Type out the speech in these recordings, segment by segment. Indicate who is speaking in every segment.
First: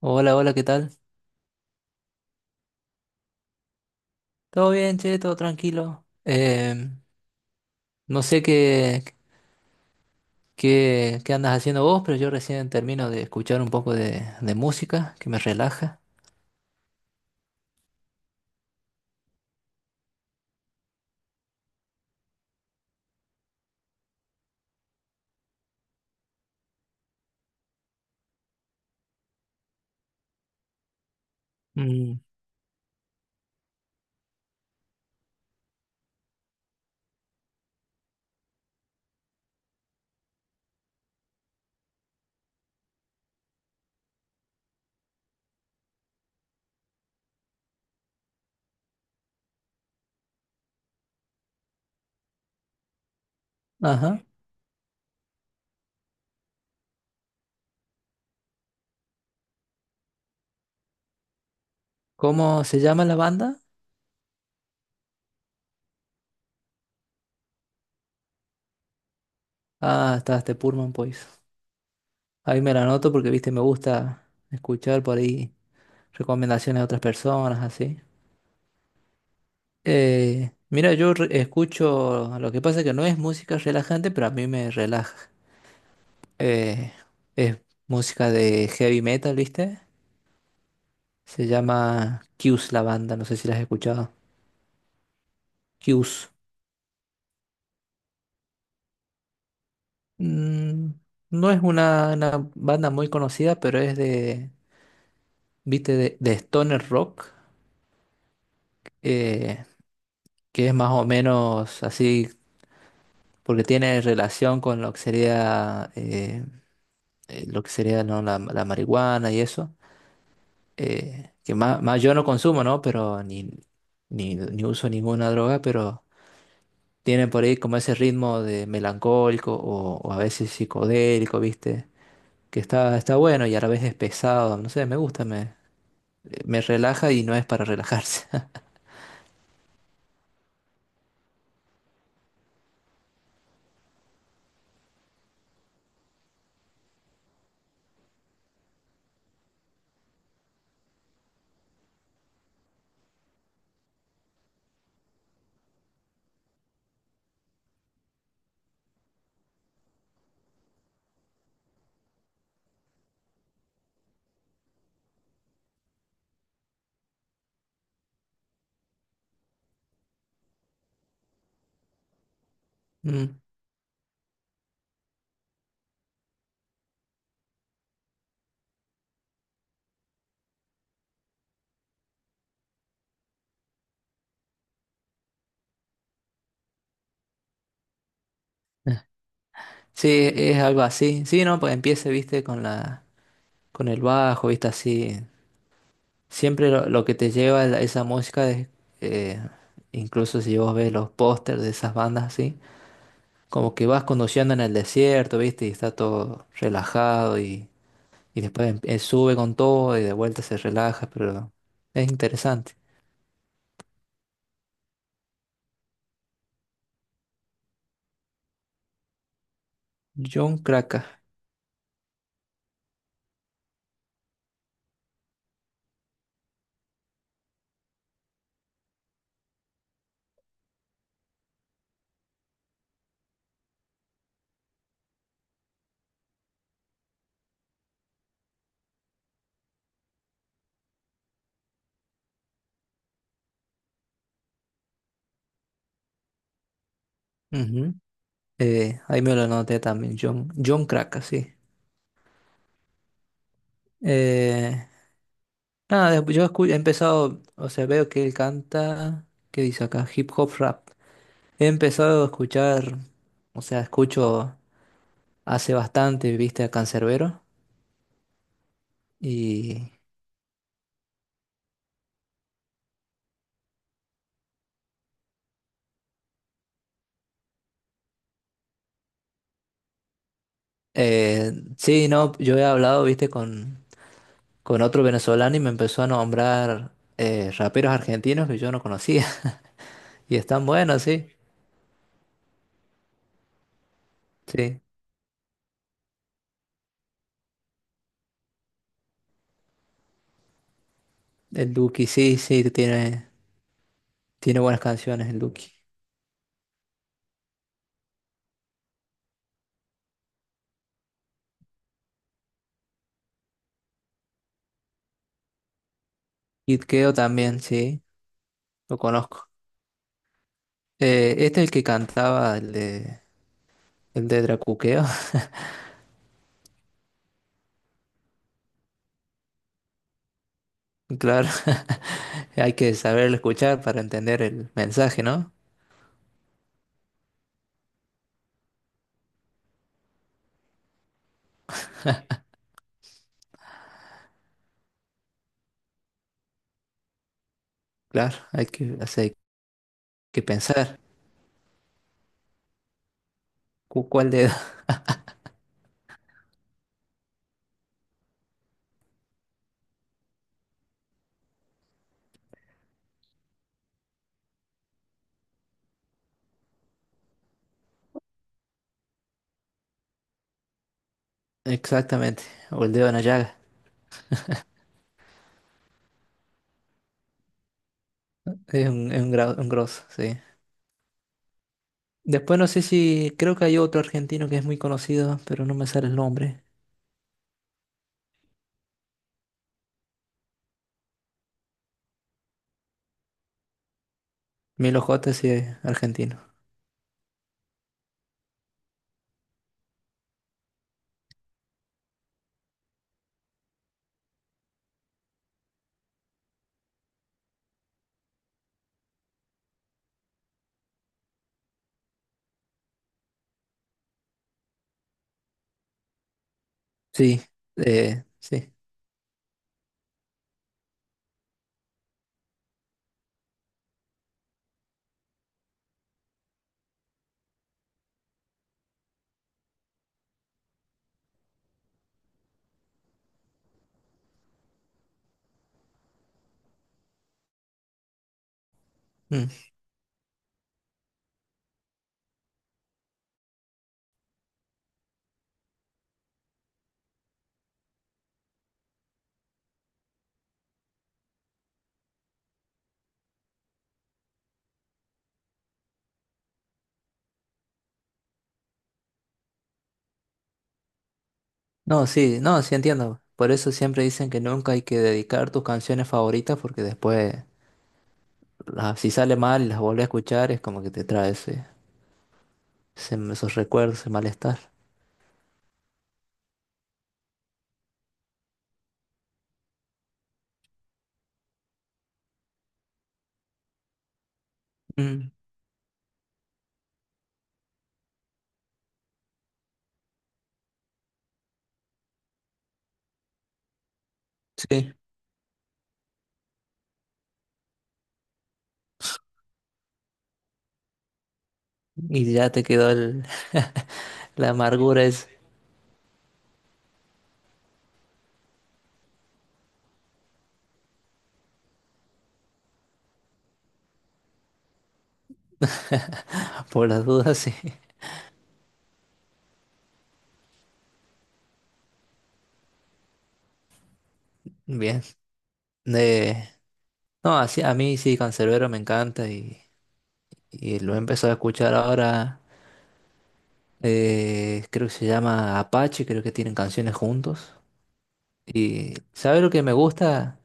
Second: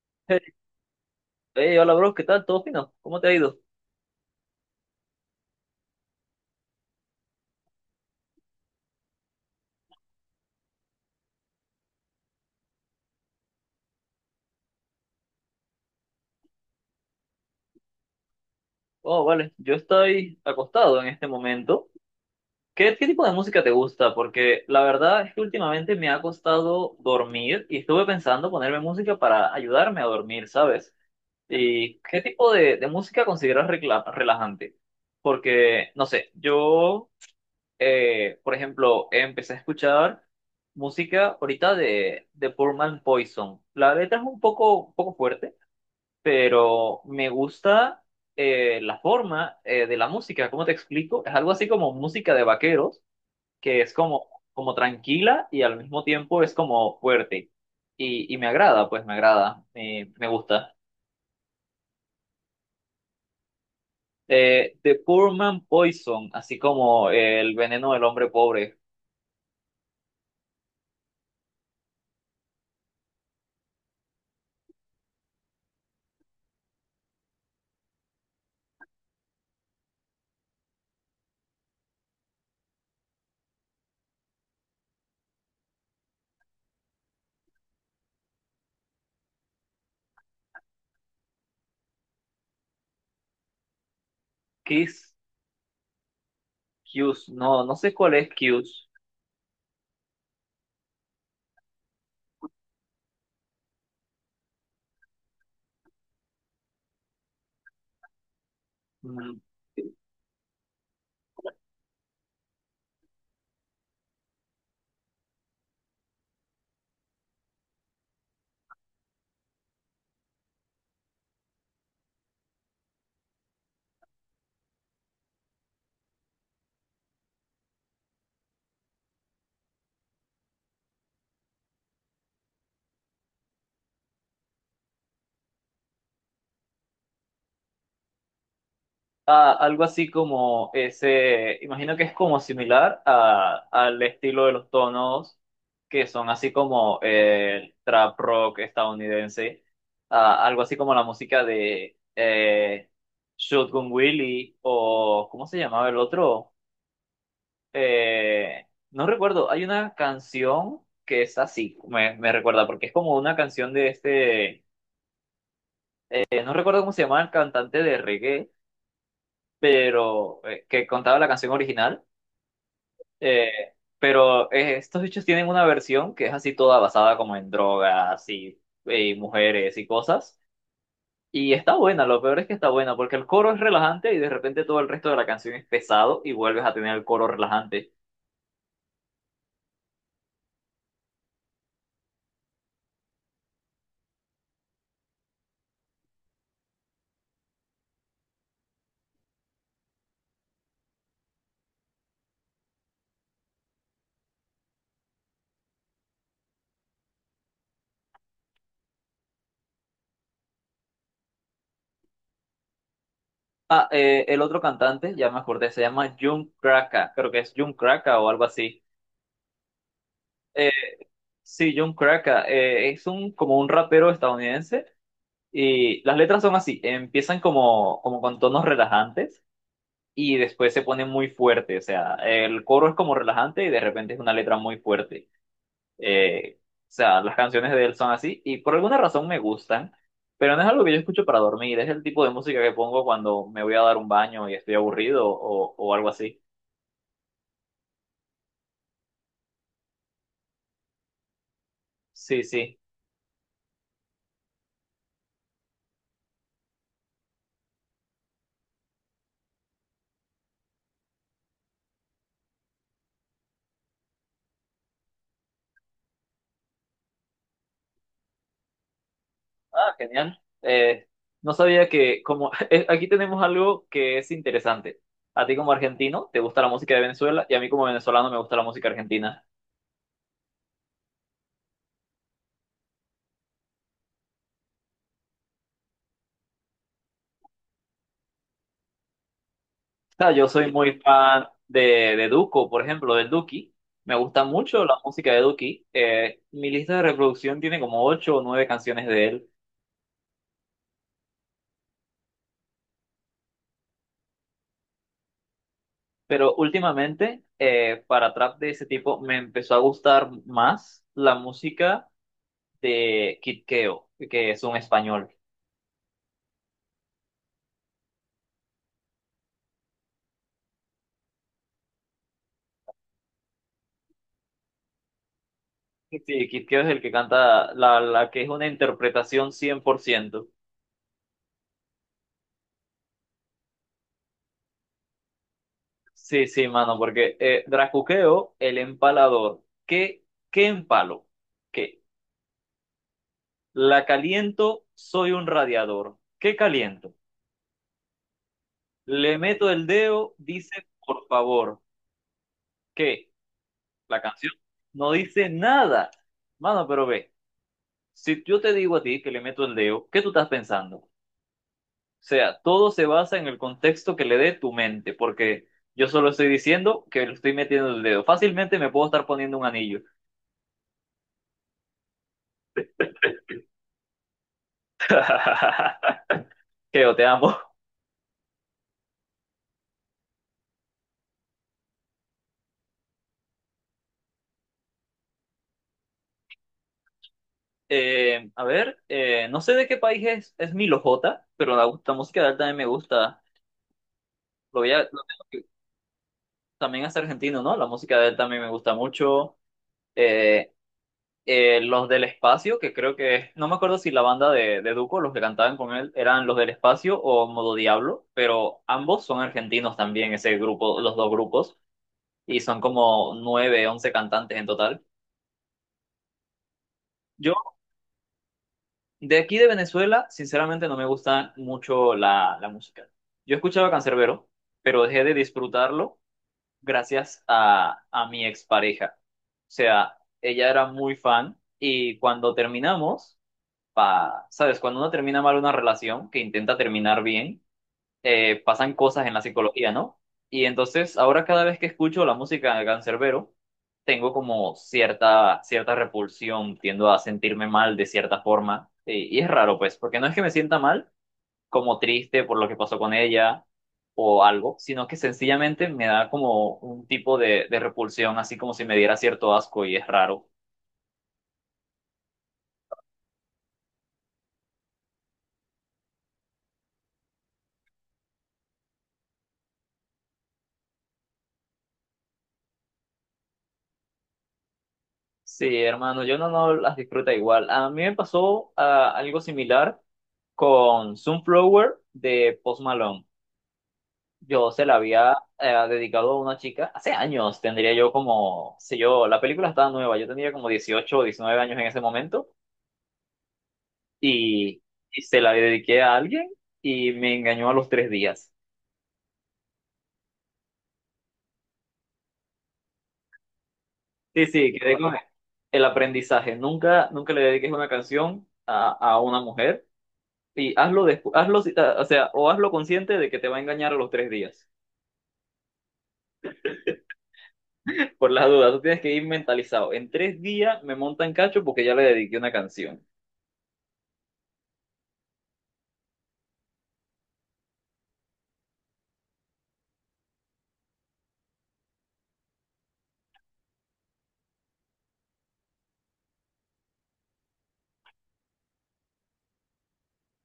Speaker 1: Hola, hola, ¿qué tal?
Speaker 2: Hey, hola bro, ¿qué tal? ¿Todo fino? ¿Cómo te ha ido?
Speaker 1: ¿Todo bien, che? ¿Todo tranquilo? No sé qué, qué andas haciendo vos, pero yo recién termino de escuchar un poco de música que me relaja.
Speaker 2: Oh, vale, yo estoy acostado en este momento. ¿Qué tipo de música te gusta? Porque la verdad es que últimamente me ha costado dormir y estuve pensando ponerme música para ayudarme a dormir, ¿sabes? ¿Y
Speaker 1: Mm.
Speaker 2: qué tipo de música consideras relajante? Porque, no sé, yo, por ejemplo, empecé a escuchar música ahorita de Poor Man Poison. La letra es un poco fuerte pero me gusta la forma de la música. ¿Cómo te explico? Es algo así como música de vaqueros, que es
Speaker 1: Ajá.
Speaker 2: como tranquila y al mismo tiempo es como fuerte. Y me agrada, pues me agrada, me gusta.
Speaker 1: ¿Cómo se llama la banda?
Speaker 2: The Poor Man Poison, así como el veneno del hombre pobre.
Speaker 1: Ah, está este Pullman Boys. Ahí me la anoto porque, viste, me gusta escuchar por ahí recomendaciones de otras personas, así. Mira, escucho, lo que pasa es que no es música relajante, pero a mí me relaja. Eh, es música de heavy metal, ¿viste? Se llama Q's la banda, no sé si la has escuchado.
Speaker 2: Kiss,
Speaker 1: Q's.
Speaker 2: Cues, no, no sé cuál es Cues.
Speaker 1: Mm, no es una banda muy conocida, pero es de, ¿viste? De stoner rock, eh, que es más o menos así, porque tiene relación con lo que sería, ¿no?, la marihuana y eso. Que más, más yo no consumo, ¿no? Pero ni uso ninguna droga, pero tienen por ahí como ese ritmo de melancólico o a veces psicodélico, ¿viste? Que está bueno y a la vez es pesado, no sé, me gusta, me relaja y no es para relajarse.
Speaker 2: Ah, algo así como ese, imagino que es como similar a, al estilo de los tonos que son así como el trap rock estadounidense. Ah, algo así como la música de Shotgun Willie o ¿cómo se llamaba el otro? No recuerdo, hay una canción que es así, me recuerda, porque es como una canción de este, no recuerdo cómo se llama el cantante de reggae, pero que contaba la canción original.
Speaker 1: Mm.
Speaker 2: Eh, pero estos bichos tienen una versión que es así toda basada como en drogas y mujeres y cosas. Y está buena, lo peor es que está buena, porque el coro es relajante y de repente todo el resto de la canción es pesado y vuelves a tener el coro relajante.
Speaker 1: Sí, es algo así. Sí, no, pues empiece, viste, con con el bajo, viste, así. Siempre lo que te lleva a esa música es, eh, incluso si vos ves los pósters de esas bandas así, como que vas conduciendo en el desierto, viste, y está todo relajado. Y después sube con todo y de vuelta se relaja, pero es interesante.
Speaker 2: Ah, el otro cantante, ya me acordé, se llama Jun Kraka, creo que es Jun Kraka o algo así.
Speaker 1: John
Speaker 2: Eh,
Speaker 1: Kraka.
Speaker 2: sí, Jun Kraka, es como un rapero estadounidense y las letras son así, empiezan como con tonos relajantes y después se pone muy fuerte. O sea, el coro es como relajante y de repente es una letra muy fuerte. O sea, las canciones de él son así y por alguna razón me gustan, pero no es algo que yo escucho para dormir. Es el tipo de música que pongo cuando me voy a dar un baño y estoy aburrido o algo así.
Speaker 1: Ujú. Ahí me lo anoté también, John, John Kraka, sí.
Speaker 2: Sí, sí.
Speaker 1: Eh, nada, he empezado, o sea, veo que él canta, ¿qué dice acá? Hip hop rap. He empezado a escuchar, o sea, escucho hace bastante, viste, a Canserbero. Y
Speaker 2: Ah, genial. No sabía que como aquí tenemos algo que es interesante. A ti como argentino te gusta la música de Venezuela y a mí como venezolano me gusta la música argentina.
Speaker 1: sí, no, yo he hablado, viste, con otro venezolano y me empezó a nombrar raperos argentinos que yo no conocía.
Speaker 2: Sea,
Speaker 1: Y
Speaker 2: yo
Speaker 1: están
Speaker 2: soy muy
Speaker 1: buenos, sí.
Speaker 2: fan de Duco, por ejemplo, del Duki. Me gusta
Speaker 1: Sí.
Speaker 2: mucho la música de Duki. Mi lista de reproducción tiene como ocho o nueve canciones de él.
Speaker 1: El Duki, sí, sí, tiene, tiene buenas canciones el Duki.
Speaker 2: Pero últimamente, para trap de ese tipo, me empezó a gustar más la música de Kid Keo, que es un español.
Speaker 1: Kid Keo también, sí, lo conozco. Este es el que cantaba el de Dracuqueo.
Speaker 2: Sí, Kid Keo es el que canta la, la que es una interpretación 100%.
Speaker 1: Claro, hay que saberlo escuchar para entender el mensaje, ¿no?
Speaker 2: Sí, sí, mano, porque Dracuqueo, el empalador. ¿Qué, qué empalo? ¿Qué? La caliento, soy un radiador. ¿Qué caliento?
Speaker 1: Claro, hay que, o sea,
Speaker 2: Le
Speaker 1: hay
Speaker 2: meto el dedo,
Speaker 1: que
Speaker 2: dice
Speaker 1: pensar.
Speaker 2: por favor. ¿Qué?
Speaker 1: ¿Cu-
Speaker 2: La
Speaker 1: ¿Cuál dedo?
Speaker 2: canción no dice nada. Mano, pero ve, si yo te digo a ti que le meto el dedo, ¿qué tú estás pensando? O sea, todo se basa en el contexto que le dé tu mente, porque yo solo estoy diciendo que le estoy metiendo el dedo. Fácilmente me puedo estar poniendo un anillo.
Speaker 1: Exactamente. O el dedo en la llaga.
Speaker 2: Keo, te amo.
Speaker 1: Es un, gra- un grosso, sí. Después no sé si, creo que hay otro argentino que es muy conocido, pero no me sale el nombre.
Speaker 2: A ver, no sé de qué país es Milo J, pero la música de él también me gusta.
Speaker 1: Milo
Speaker 2: Lo
Speaker 1: J
Speaker 2: tengo
Speaker 1: sí
Speaker 2: que-
Speaker 1: es argentino.
Speaker 2: también es argentino, ¿no? La música de él también me gusta mucho. Eh, los del espacio, que creo que, no me acuerdo si la banda de Duco, los que cantaban con él, eran los del espacio o Modo Diablo, pero ambos son argentinos también, ese grupo, los dos grupos, y son como nueve, 11 cantantes en total.
Speaker 1: Sí,
Speaker 2: Yo,
Speaker 1: sí.
Speaker 2: de aquí de Venezuela, sinceramente no me gusta mucho la música. Yo escuchaba Canserbero, pero dejé de disfrutarlo gracias a mi expareja. O sea, ella era muy fan y cuando terminamos, sabes, cuando uno termina mal una relación, que intenta terminar bien, pasan cosas en la
Speaker 1: Mm.
Speaker 2: psicología, ¿no? Y entonces ahora cada vez que escucho la música de Canserbero, tengo como cierta, cierta repulsión, tiendo a sentirme mal de cierta forma. Y es raro, pues, porque no es que me sienta mal, como triste por lo que pasó con ella o algo, sino que sencillamente me da como un tipo de repulsión, así como si me diera cierto asco y es raro.
Speaker 1: No, sí, no, sí entiendo. Por eso siempre dicen que nunca hay que dedicar tus canciones favoritas porque después, las- si sale mal y las vuelves a escuchar, es como que te trae ese- ese- esos recuerdos, ese malestar.
Speaker 2: Sí, hermano, yo no las disfruta igual. A mí me pasó algo similar con Sunflower de Post Malone. Yo se la
Speaker 1: Mm,
Speaker 2: había dedicado a una chica hace años, tendría yo como, sé yo, la película estaba nueva, yo tenía como 18 o 19 años en ese momento y,
Speaker 1: sí.
Speaker 2: y se la dediqué a alguien y me engañó a los 3 días.
Speaker 1: Y ya te quedó el,
Speaker 2: Sí,
Speaker 1: la
Speaker 2: sí, quedé
Speaker 1: amargura
Speaker 2: con
Speaker 1: es
Speaker 2: el aprendizaje. Nunca, nunca le dediques una canción a una mujer y hazlo, o sea, o hazlo consciente de que te va a engañar a los 3 días.
Speaker 1: por las dudas, sí.
Speaker 2: Por las dudas, tú tienes que ir mentalizado. En 3 días me monta en cacho porque ya le dediqué una canción.
Speaker 1: Bien. Eh, No, así, a mí sí, Canserbero me encanta y lo he empezado a escuchar ahora. Creo que se llama Apache, creo que tienen canciones juntos. Y ¿sabes lo que me gusta?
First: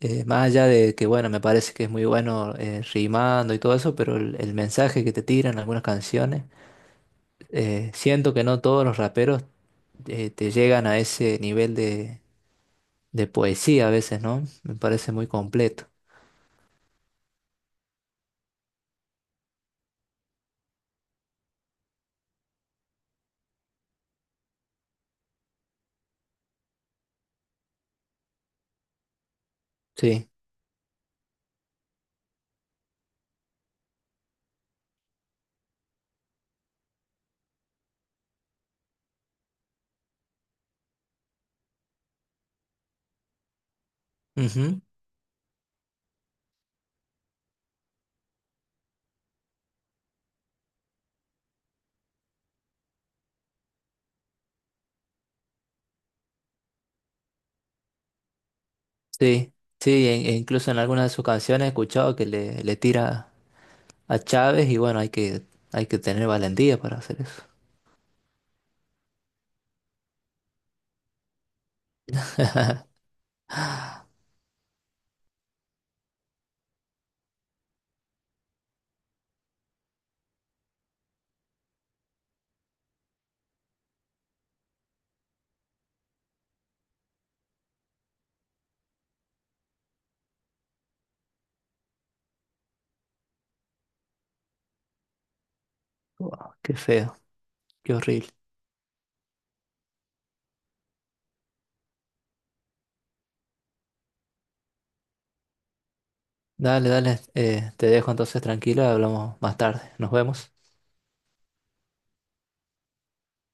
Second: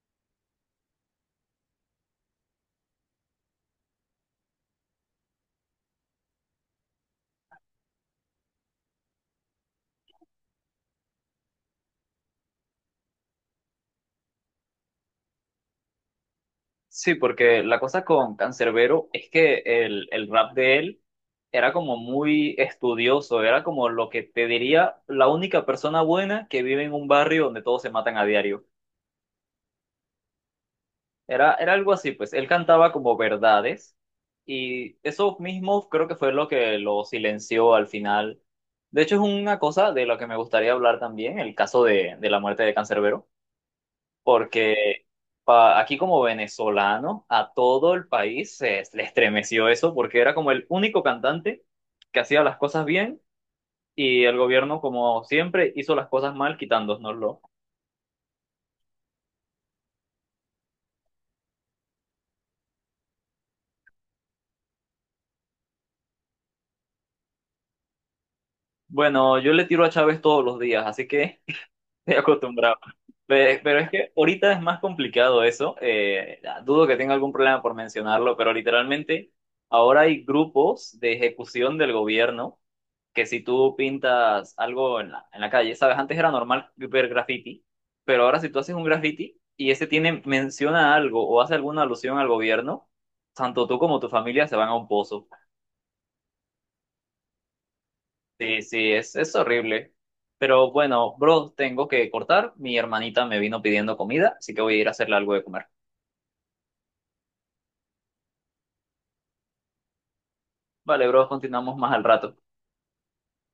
Speaker 1: Más allá de que, bueno, me parece que es muy bueno rimando y todo eso, pero el mensaje que te tiran algunas canciones, siento que no todos los raperos te llegan a ese nivel de poesía a veces, ¿no? Me parece muy completo.
Speaker 2: Sí, porque la cosa con Cancerbero es que el rap de él era como muy estudioso, era como lo que te diría la única persona buena que vive en un barrio donde todos se matan a diario.
Speaker 1: Sí.
Speaker 2: Era algo así, pues él cantaba como verdades y eso mismo creo que fue lo que lo silenció al final. De hecho, es una cosa de la que me gustaría hablar también, el caso de la muerte de Cancerbero
Speaker 1: Ujú.
Speaker 2: porque aquí como venezolano a todo el país se le estremeció eso porque era como el único cantante que hacía las cosas bien y el gobierno como siempre hizo las cosas mal quitándonoslo.
Speaker 1: Sí, sí, e e incluso en algunas de sus canciones he escuchado que le tira a Chávez y bueno, hay que tener valentía para hacer eso.
Speaker 2: Bueno, yo le tiro a Chávez todos los días, así que... Estoy acostumbrado. Pero es que ahorita es más complicado eso. Dudo que tenga algún problema por mencionarlo, pero literalmente ahora hay grupos de ejecución del gobierno que si tú pintas algo en la calle, sabes, antes era normal ver graffiti, pero ahora si tú haces un graffiti y ese tiene, menciona algo o hace alguna alusión al gobierno, tanto tú como tu familia se van a un pozo.
Speaker 1: Wow, qué feo, qué horrible.
Speaker 2: Sí, sí, es horrible. Pero bueno, bro, tengo que cortar. Mi hermanita me vino pidiendo comida, así que voy a ir a hacerle algo de comer.
Speaker 1: Dale, dale, te dejo entonces tranquila, hablamos más tarde. Nos vemos.
Speaker 2: Vale, bro, continuamos más al rato.